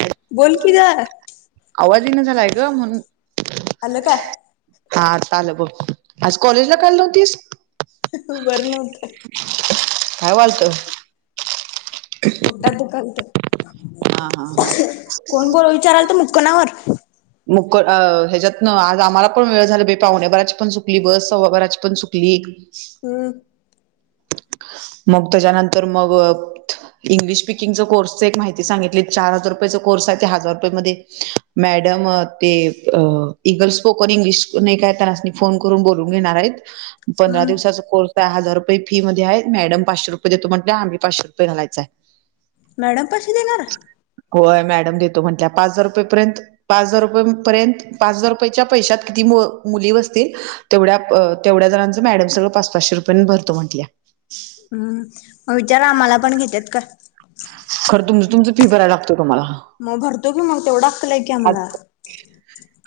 Hello. बोल की. आवाज येईना झालाय ग म्हणून. आला काय. हा आत्ता आलं बघ. आज कॉलेजला का आली नव्हतीस? बर नव्हतं काय व्हालतं? पोटात दुखालतं. हा हा हा. कोण बोल विचारालत [unintelligible] मुक अ ह्याच्यात न आज आम्हाला पण वेळ झाला बाई पावणेबाराची पण चुकली बस सव्वाबाराची पण चुकली. हम्म [inaudible] मग त्याच्यानंतर मग इंग्लिश स्पिकिंग च कोर्सच एक माहिती सांगितली. चार हजार रुपयचा कोर्स आहे. ते हजार रुपया मध्ये मॅडम मॅडम ते इगल स्पोकन इंग्लिश नाही काय त्यासनी फोन करून बोलून घेणार आहेत. पंधरा हम्म दिवसाचा कोर्स हजार रुपये फी मध्ये आहेत मॅडम पाचशे रुपय देतो म्हणत्या आम्ही पाचशे रुपय घालायच हाय मॅडम पाचशे देणार? होय मॅडम देतो म्हटल्या पाच हजार रुपये पर्यंत पाच हजार रुपये पर्यंत पाच हजार रुपयेच्या पैशात किती मुली बसतील? तेवढ्या तेवढ्या जणांचं मॅडम सगळं पाच पाचशे रुपयान भरतो म्हंटल्या. हम. म विचार आम्हाला पण घेतात का. खरं तुम तुमचं फी भराय लागतय तुम्हाला म भरतो की मग तेवढं अक्कल आहे की आम्हाला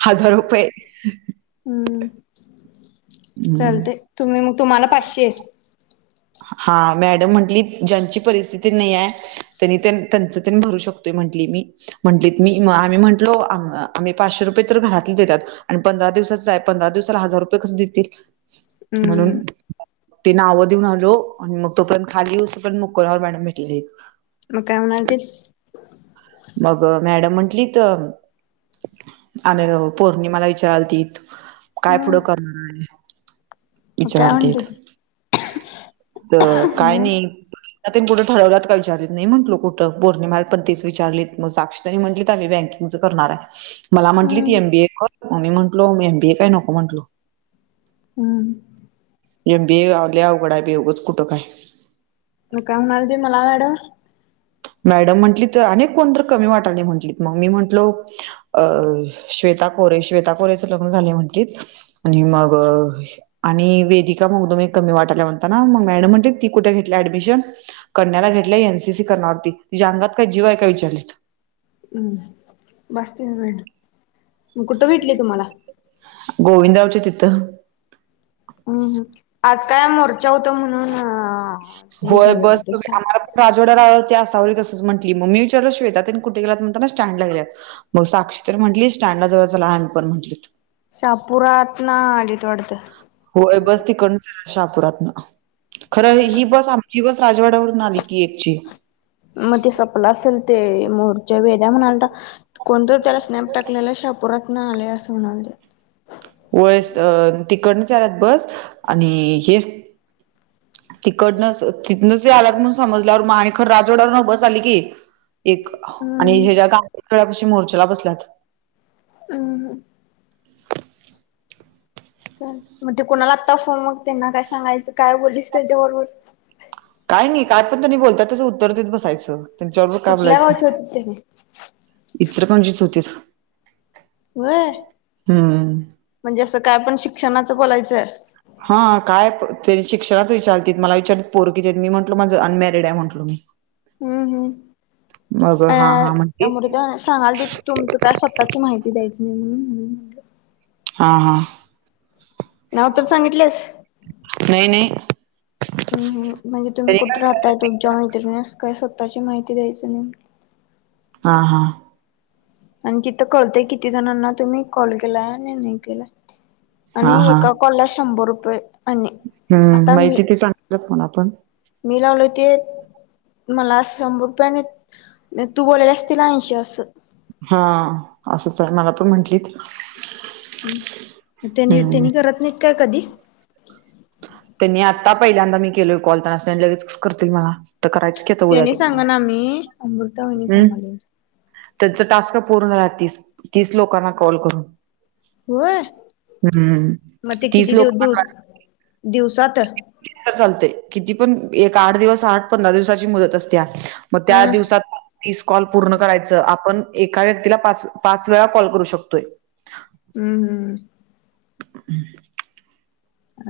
हजार रुपये हम हम्म. चालतय तुम्ही म तुम्हाला पाचशे. हा मॅडम म्हंटली ज्यांची परिस्थिती नाही आहे त्यांनी त्यांच त्यन भरू शकतोय म्हंटली मी. म्हंटलीत मी आम्ही म्हटलो. आम्ही पाचशे रुपये तर घरातली देत्यात. आणि पंधरा दिवसाच आहे पंधरा दिवसाला हजार रुपये कसं देतील. म्हणून हम्म ते नाव देऊन आलो मग तोपर्यत खाली येवूस पर्यंत मुक्कुराव मॅडम भेटलेली मग काय म्हणालतीत मग मॅडम म्हंटलीत आणि पौर्णिमाला विचाराला विचारालतीत. काय हम्म पुढं करणार आहे. मग काय म्हणते विचारालतीत ते त काय नाही. लग्न तेन कुठं ठरवल्यात काय विचारीत नाही म्हटलो कुठं पोर्णिमाला पण तेच विचारली म साक्षी तेनी म्हटलीत आम्ही बँकिंगच करणार आहे मला म्हंटलीत हम्म एम बीए कर मी म्हटलो मी एम बीए काय नको म्हटलो. हम एम बीए लय अवघड आहे बाई उगाच कुठं काय न काय म्हणालतीत मला मॅडम मॅडम म्हटलीत अनेक कोण तर कमी वाटालय म्हंटलीत मग मी म्हटलो अ श्वेता कोरे श्वेता कोरेचं लग्न झालेय म्हणलीत आणि मग आणि वेदिका मगदूम एक कमी वाटाल्या म्हणताना मग मॅडम म्हणलीत ती कुठे घेतल्या ऍडमिशन कण्याला घेतल्या एन सी सी करनार होती तिच्या अंगात काय जीव आहे काय विचारलीत हम बास तिकडं मॅडम म कुठं भेटली तुम्हाला गोविंदराव च्या तिथं हम हम आज काय मोर्चा होता म्हणून हे होय घाल बस तुम्ही वाटत आम्हाला राजवड्या रावरती आसावरी तसंच म्हटली म मी विचारलो श्वेेता त्येन कुठ गेल्यात म्हणताना स्टँडला गेल्यात. मग साक्षी त्येन म्हटली स्टँडला जाऊया चला आम्ही पण म्हटली. शहापुरातन आलीत वाटत. होय बस तिकडनच येणार शाहापुरातन खरं ही बस आमची आमची बस राजवाड्या वरून आली की एकची म ते सपलं असल ते मोर्च्या वेदया म्हणालता कोणतरी त्याला स्नॅप टाकलेलं शापोरात [unintelligible] न आले असं म्हणाले. वय [unintelligible] तिकडन चालत बस आणि हे तिकडनं तिथनंच आलात म्हणून समजल्यावर म आणि खर राजवाडावरन बस आली की. एक आणि हम्म ह्याच्या् या गाकड्यापाशी मोर्चाला बसल्यात. हम् च मग ते कोणाला लागता फोन मग त्यांना काय सांगायचं काय बोलीच त्याच्याबरोबर काय नाही काय पण त्यांनी बोलतात त्याचं उत्तर देत बसायचं त्यांच्याबरोबर काय कुठल्या बोलायचं. गावचे होते त्याने इतर कोणजीच होती. होय हम्म म्हणजे असं काय पण शिक्षणाचं बोलायचंय. हा काय ते शिक्षणाच विचारतील मला विचारत पोर कीती मी म्हटल माझं अनमॅरिड आहे म्हटलो मी. हम्म हम् मग हा अ हा म्हणते त्यामुळे सांगाल ते तुमच काय स्व त्याची माहिती द्यायची नाही म्हणून म्ह हा हा. नाव तर सांगितलेस? नाही नाही. हम म्हणजे तुम्ही कुठे काय राहताय विचारलंच नाही तुमच्या मैत्रिणीस काय स्वतःची माहिती द्यायचं नाई. हा हा. आणि तिथं कळतंय किती जणांना तुम्ही कॉल केलाय आणि नाही केलाय. हा आणि हा एका कॉल ला शंभर रुपये आणि आता मी. ज मला पण. मी लावले ते मला शंभर रुपये आणि तू बोलायल्यास तिला ऐंशी असं. हा असंच आहे मला पण म्हंटली ती. हम त्यानी त्यांनी करत नाहीत काय कधी? त्यांनी आता पहिल्यांदा मी केलोय कॉल त्यांनासनी लगेच कस करतील मला? तर करायचं की उद्या त्यांनी पंधरा सांगा ना आम्ही अमृता वहिनी हम्. सांगाली. त्यांच टास्क पूर्ण झाल्यात तीस तीस लोकांना कॉल करून. होय हम्म मग ते तीस किती दिव दिवस दिवसात? चालतेय किती पण एक आठ दिवस आठ पंधरा दिवसाची मुदत असत्या. मग त्या हम्म दिवसात. तीस कॉल पूर्ण करायचं आपण एका व्यक्तीला पाच पाच वेळा कॉल करू शकतोय. हम्म हम्म. हम्. अ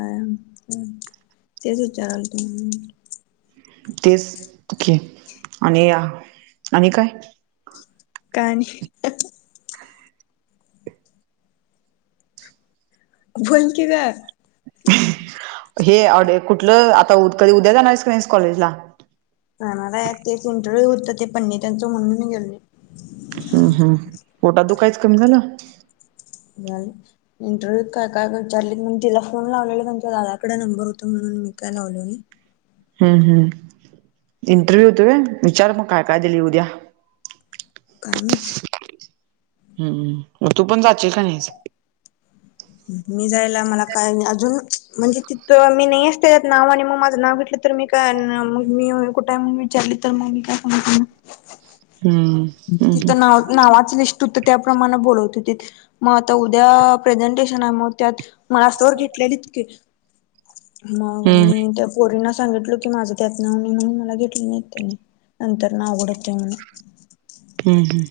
तेच विचारलतो मी. तेची घे आणि आणि काय? काय नाही. बोल की ग. हे ऑडीव कुठलं आता कधी उद्या जाणार आहेस की नाहीस कॉलेजला? जाणार आहे तेच इंटरव्ह्यू होतं ते पन्नीत् [unintelligible] त्यांचं म्हणून गेलो नाही. हम्म हम् पोटात दुखायचं कमी झालं? झाल. इंटरव्ह्यूत काय काय ग विचारलीत म्हणून तिला फोन लावलेला त्यांच्या दादाकडे नंबर होत म्हणून मी काय लावल नाही. हम् हम् इंटरव्ह्यू होत होय विचार मग काय काय दिली उद्या. काय माहित? हम्म् तू पण जाशील का नाहीस? मी जायला मला काय नाही अजून म्हणजे तिथ मी नाही च त्याच्यात नाव आणि मग माझं नाव घेतलं तर मी काय आलो नाही मग मी कुठाय म्हणून विचारले तर मग मी काय सांगायचं हम्म हम्म हम्म तिथं नाव नावाची लिस्ट होतं त्याप्रमाणे बोलवत होती मग आता उद्या प्रेझेंटेशन आहे मग त्यात मलास्तवर घेतलेलीत की मग हम्म मी उद्या पोरींना सांगितल की माझं त्यात नाव नाही म्हणून मला घेतलं नाही त्यांनी नंतर न अवघड होतंय म्हण हम हम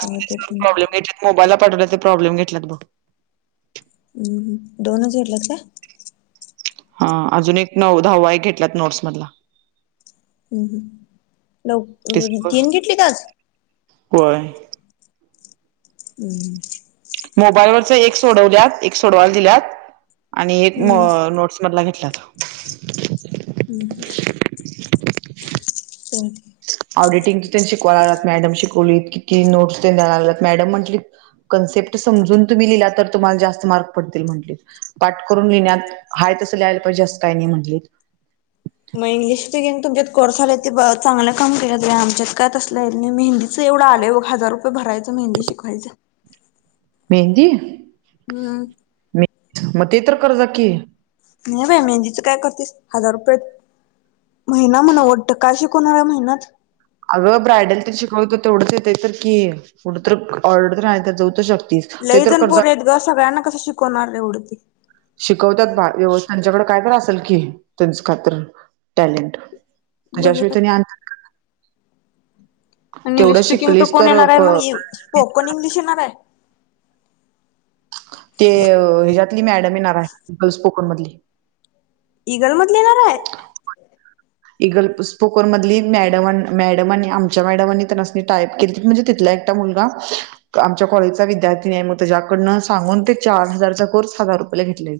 काय होतंय पण. प्रॉब्लेम घेतलेत मोबाईलला पाठवल ते प्रॉब्लेम घेतल्यात बघ हम् दोनच घेतलेत का? हा अजून एक नऊ दहावा एक घेतल्यात नोट्स मधला हम् हम लव ते सगळं तीन घेतली आज होय हम् मोबाईल वरच एक सोडवल्यात एक सोडवायला दिल्यात आणि एक म हम्म नोट्स मधल घेतल्यात हम् हो ऑडिटिंग ची त्यांची कोणालाच मॅडम शिकवलीत कि नोट्स तेन दयला लागल्यात मॅडम म्हटली कन्सेप्ट समजून तुम्ही लिहिला तर तुम्हाला जास्त मार्क पडतील म्हटली पाठ करून लिण्यात हाय तसं लियला पाहिजे असं काय नाही म्हणले मग इंग्लिश घेन तुमच्यात कोर्स झाला ते चांगलं काम केलं ग आमच्यात काय तसलं काय येत नाही आमच्यात मेहंदी एवढं आले बघ हज रुये भरायचं मेंदी शिकायचं मेहंदी हम्म म मग ते तर कर जा की नाही बाय मेहंदीच काय करतेस हजार रुपये महिना म्हणवटत काय शिका महिनाच अगं ब्रायडल तरी शिकव तर तेवढंच येतं तर की कुठं तर ऑर्डर आहे तर जाऊ तर शकतीस ते लय तर जण कर्जा पोरी आहेते ग सगळ्यांना कसं शिकवणार एवढ ती शिकवतात बार व्यव त्यांच्याकडे काय असेल की त्यांच खात्र टॅलेंट बघ त्याच्याशिवाय त्यांनी आणतात काय इंग्लिश स्पीकिंग तर कोण येणार आहे मग स्पोकन इंग्लिश येणार आहे ते ह्याच्यातली मॅडम येणार आहे गर्ल्स पोकन मधली ईगल मधला येणारे इगल स्पोकोनमधली मॅडम मॅडमनी आमच्या मॅडमांनी त्यांनानी टाईप केली त म्हणजे तिथल्या एक मोठा मुलगा आमच्या कॉलेजचा विद्यार्थीनी मग त्याच्याकडनं सांगून ते चार हजारचा कोर्स हजार रुपयेला घेतले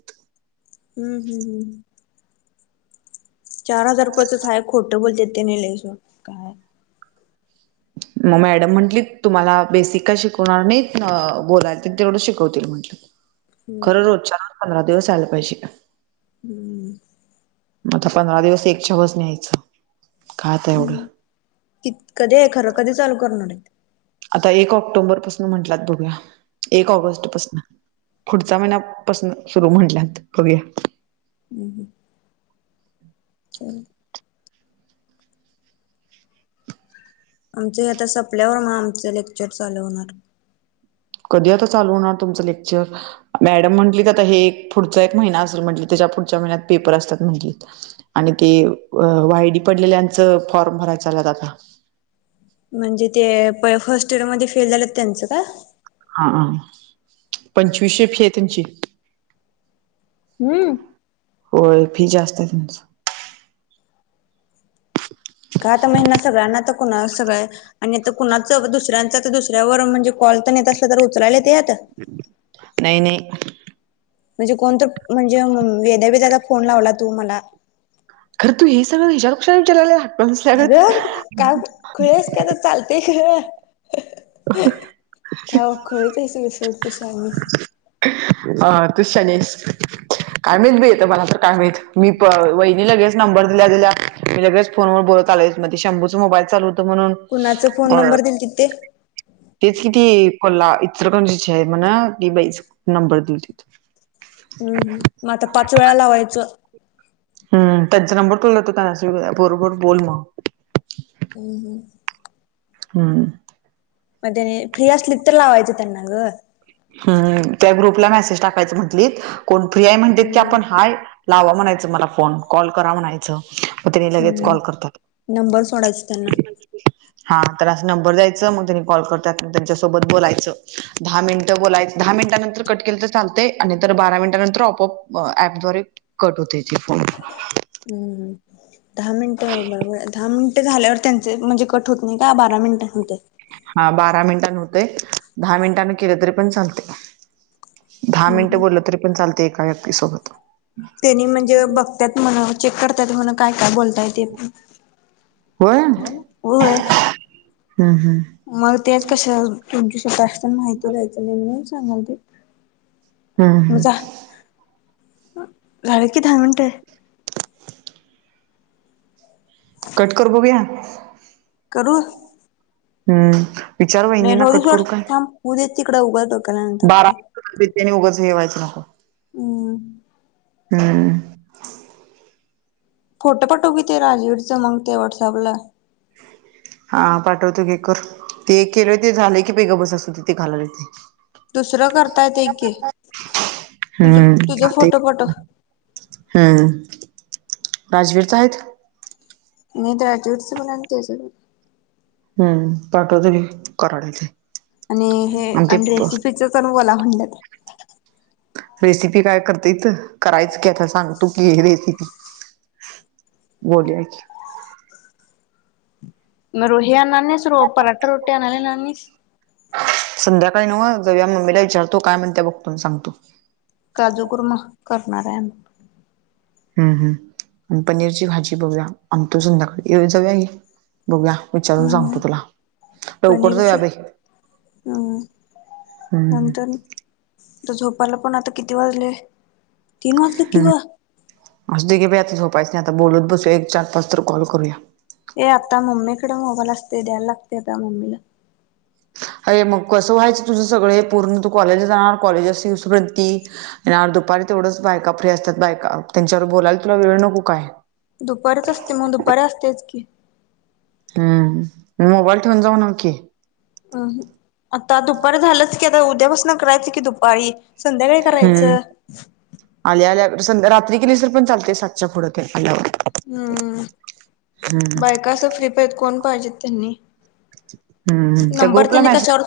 हम्म हम् हम्- चार हजार रुपयाचंचय आहे खोटं बोलतात त्यांनी लाई मग मॅडम म्हटली तुम्हाला बेसिक का शिकवणार नाहीत बोलाय तेवढं शिकवतील म्हंटलं हम्म खरं रोजच्या रोज पंधरा दिवस आला पाहिजे हम्म आता पंधरा दिवस एकच्या बस न यायचं कायते एवढं ति कधी आहे खर कधी चालू करणार आहे आता एक ऑक्टोबर पासून म्हंटलात तुला बघूया एक ऑगस्ट पासून पुढचा महिना पासनं‌ सुरु म्हणल्यात बघूया. हम्म हम्म. चाल आमचं हे आता सपल्यावर मग आमचं लेक्चर चालू होणार. कधी आता चालू होणार तुमचं लेक्चर? मॅडम म्हटलीत आता हे एक पुढचा एक महिना असल म्हणली, त्याच्या पुढच्या महिन्यात पेपर असतात म्हणली. आणि ते अ वाय डी पडलेल्यांचं फॉर्म भराय चालूयत आता. म्हणजे ते प फर्स्ट इयर मध्ये फेल झालेत त्यांचं का? हा, पंचवीशशे फी आहे त्यांची. हम्म. होय फी जास्त हाय त्यांचं. का आता महिना सगळ्यांना तर कोणालाच सगळे आणि आता कुणाचं दुसऱ्यांचा तर दुसऱ्यावर म्हणजे कॉल तेन येत असला तर उचलायला येतेत. नाही नाही. म्हणजे कोणतर म्हणजे वेद्या बिद्या ला फोन लावला तू म्हणा खरं तू हे सगळं विज्याला कशाला विचाराय लागल्या? अगं, का खुळी हायस का चाल तय गं, था खुळीच हायस बघ सोड तु सानू. हा तूच शहाणी हायस. काय मायत बी आता मला तर काय मायत, मी प वहिनी लगेच नंबर दिल्या दिल्या मी लगेच फोनवर बोलत आलोय म तेच, शंभूच मोबाईल चालू होतं म्हणून कुणाचं फोन अ नंबर दिलतीत ते? तेच कि ती कोल्हा इचलकरंजीची हाय म्हणं, ती बाईचं नंबर दिलती. हम्म हम्म, मग आता पाच वेळा लावायचं. हम्म, त्यांचा नंबर तुला देतो [unintelligible] बरोबर बोल मग. हम्म हम्म. हम्म. पण त्यांनी फ्री असली तर लावायचं त्यांना गं. हम्म हम्म, त्या ग्रुपला मेसेज टाकायचं म्हंटलीत, कोण फ्री आहे म्हणले की हम्म आपण हाय लावा म्हणायचं मला फोन, कॉल करा म्हणायचं. म त्यानी लगेच हम्म कॉल करत्यात. नंबर सोडायच त्यांना हा, त्याला असं नंबर द्यायचं मग त्यांनी कॉल करत्यात मग त्यांच्यासोबत बोलायचं, दहा मिन ट बोलायचं, दहा मिनिटानंतर कट केलं तर चालतंय, आणि नंतर बारा मिनटांनंतर आपोआप अ ऍपद्वारे कट होतंय ती फोन. हम्म हम्म. दहा मिनटं बरोबर दहा मिनिटं झाल्यावर त्यांचे म्हणजे कट होत नाही का? बारा मिनिटानि होतंय. हा बारा मिनिटानं होतंय, दहा मिनिटानं केलं तरी पण चालतंय. दहा मिनिटं हम्म बोललं तरी पण चालतंय एका व्यक्तीसोबत. त्यानी म्हणजे बघत्यात म्हणं, चेक करतात म्हण काय काय बोलताय ते पण, होय? होय. हम्म हम्म. मग तेच कशा तुमची स्वतः ची जास्त माहिती द्यायचं नाही म्हणून सांगाल ते. हम्म म हम्म जा, झालेत कि दहा मिनटं. [inaudible] कट कर बघूया. करू. हम्म, विचारु नाही वहिनींना राहूदे कट सोड करू काय थांब होऊ दे तिकड उगचंच बारा आणि तिने उगच हे व्हायचं नको ऊ हा फोटो पाटव की ते राजवीरचं मग ते व्हॉट्सअपला हा पाठवतो की करु. ते केलंय ते झालेय की गप बस असूदे ति कालवेल. दुसरं करता येतय की तुझ तुझ फोटो पाठव हा राजवीरच आहेत. नाही राजवीर पण हाय आन हम्म पाठवतो की करालोय. आणि हे आणि रेसिपीच तर बोला म्हणलं. रेसिपी काय करतेे हिथ करायच की आता सांगतो की हे रेसिपी बोलूया की [unintelligible] संध्याकाळी निवांत जाऊया मम्मीला विचारतो काय म्हणत्या बघतो अन् सांगतो. काजू कुरमा करणार हाय आम्ही हम्म हम्म आणि पनीरची भाजी बघूया संध्याकाळी जाऊया बघूया विचारून आम्ही सांगतो तुला लवकर पनीरच जाऊया बाई हम्म हम्म नंतर तर झोपायला पण आता किती वाजलेय तीन वाजले की ग असते की बाई झोपायच नाही आता बोलत बसूया एक चार पाच तर कॉल करूया. ये आता मम्मीकडे मोबाईल असते द्यायला लागते आता मम्मीला अरे मग कसं व्हायचं तुझं सगळ पूर्ण तू कॉलेजला जाणार कॉलेज असेपर्यत आणि आज दुपारी तेवढच बायका फ्री असतात बायका त्यांच्या बरोबर बोलायला तुला वेळ नको काय दुपारच असते मग दुपारी असत्याच की हम्म म मोबाईल ठेवून जाऊ ना की हा आता दुपार झालंच की आता उद्यापासन करायचं कि दुपारी संध्याकाळी हम्म करायचं. आल्या आल्या सं रात्री केलीस तर पण चालते सातच्या पुढ आल्यावर हम्म हम्म बायका असं फ्री पाहिजेत कोण पाहिजेत त्यांनी हम्म त्या नंबर ग्रुपला त्यांनी मेसेज कशावर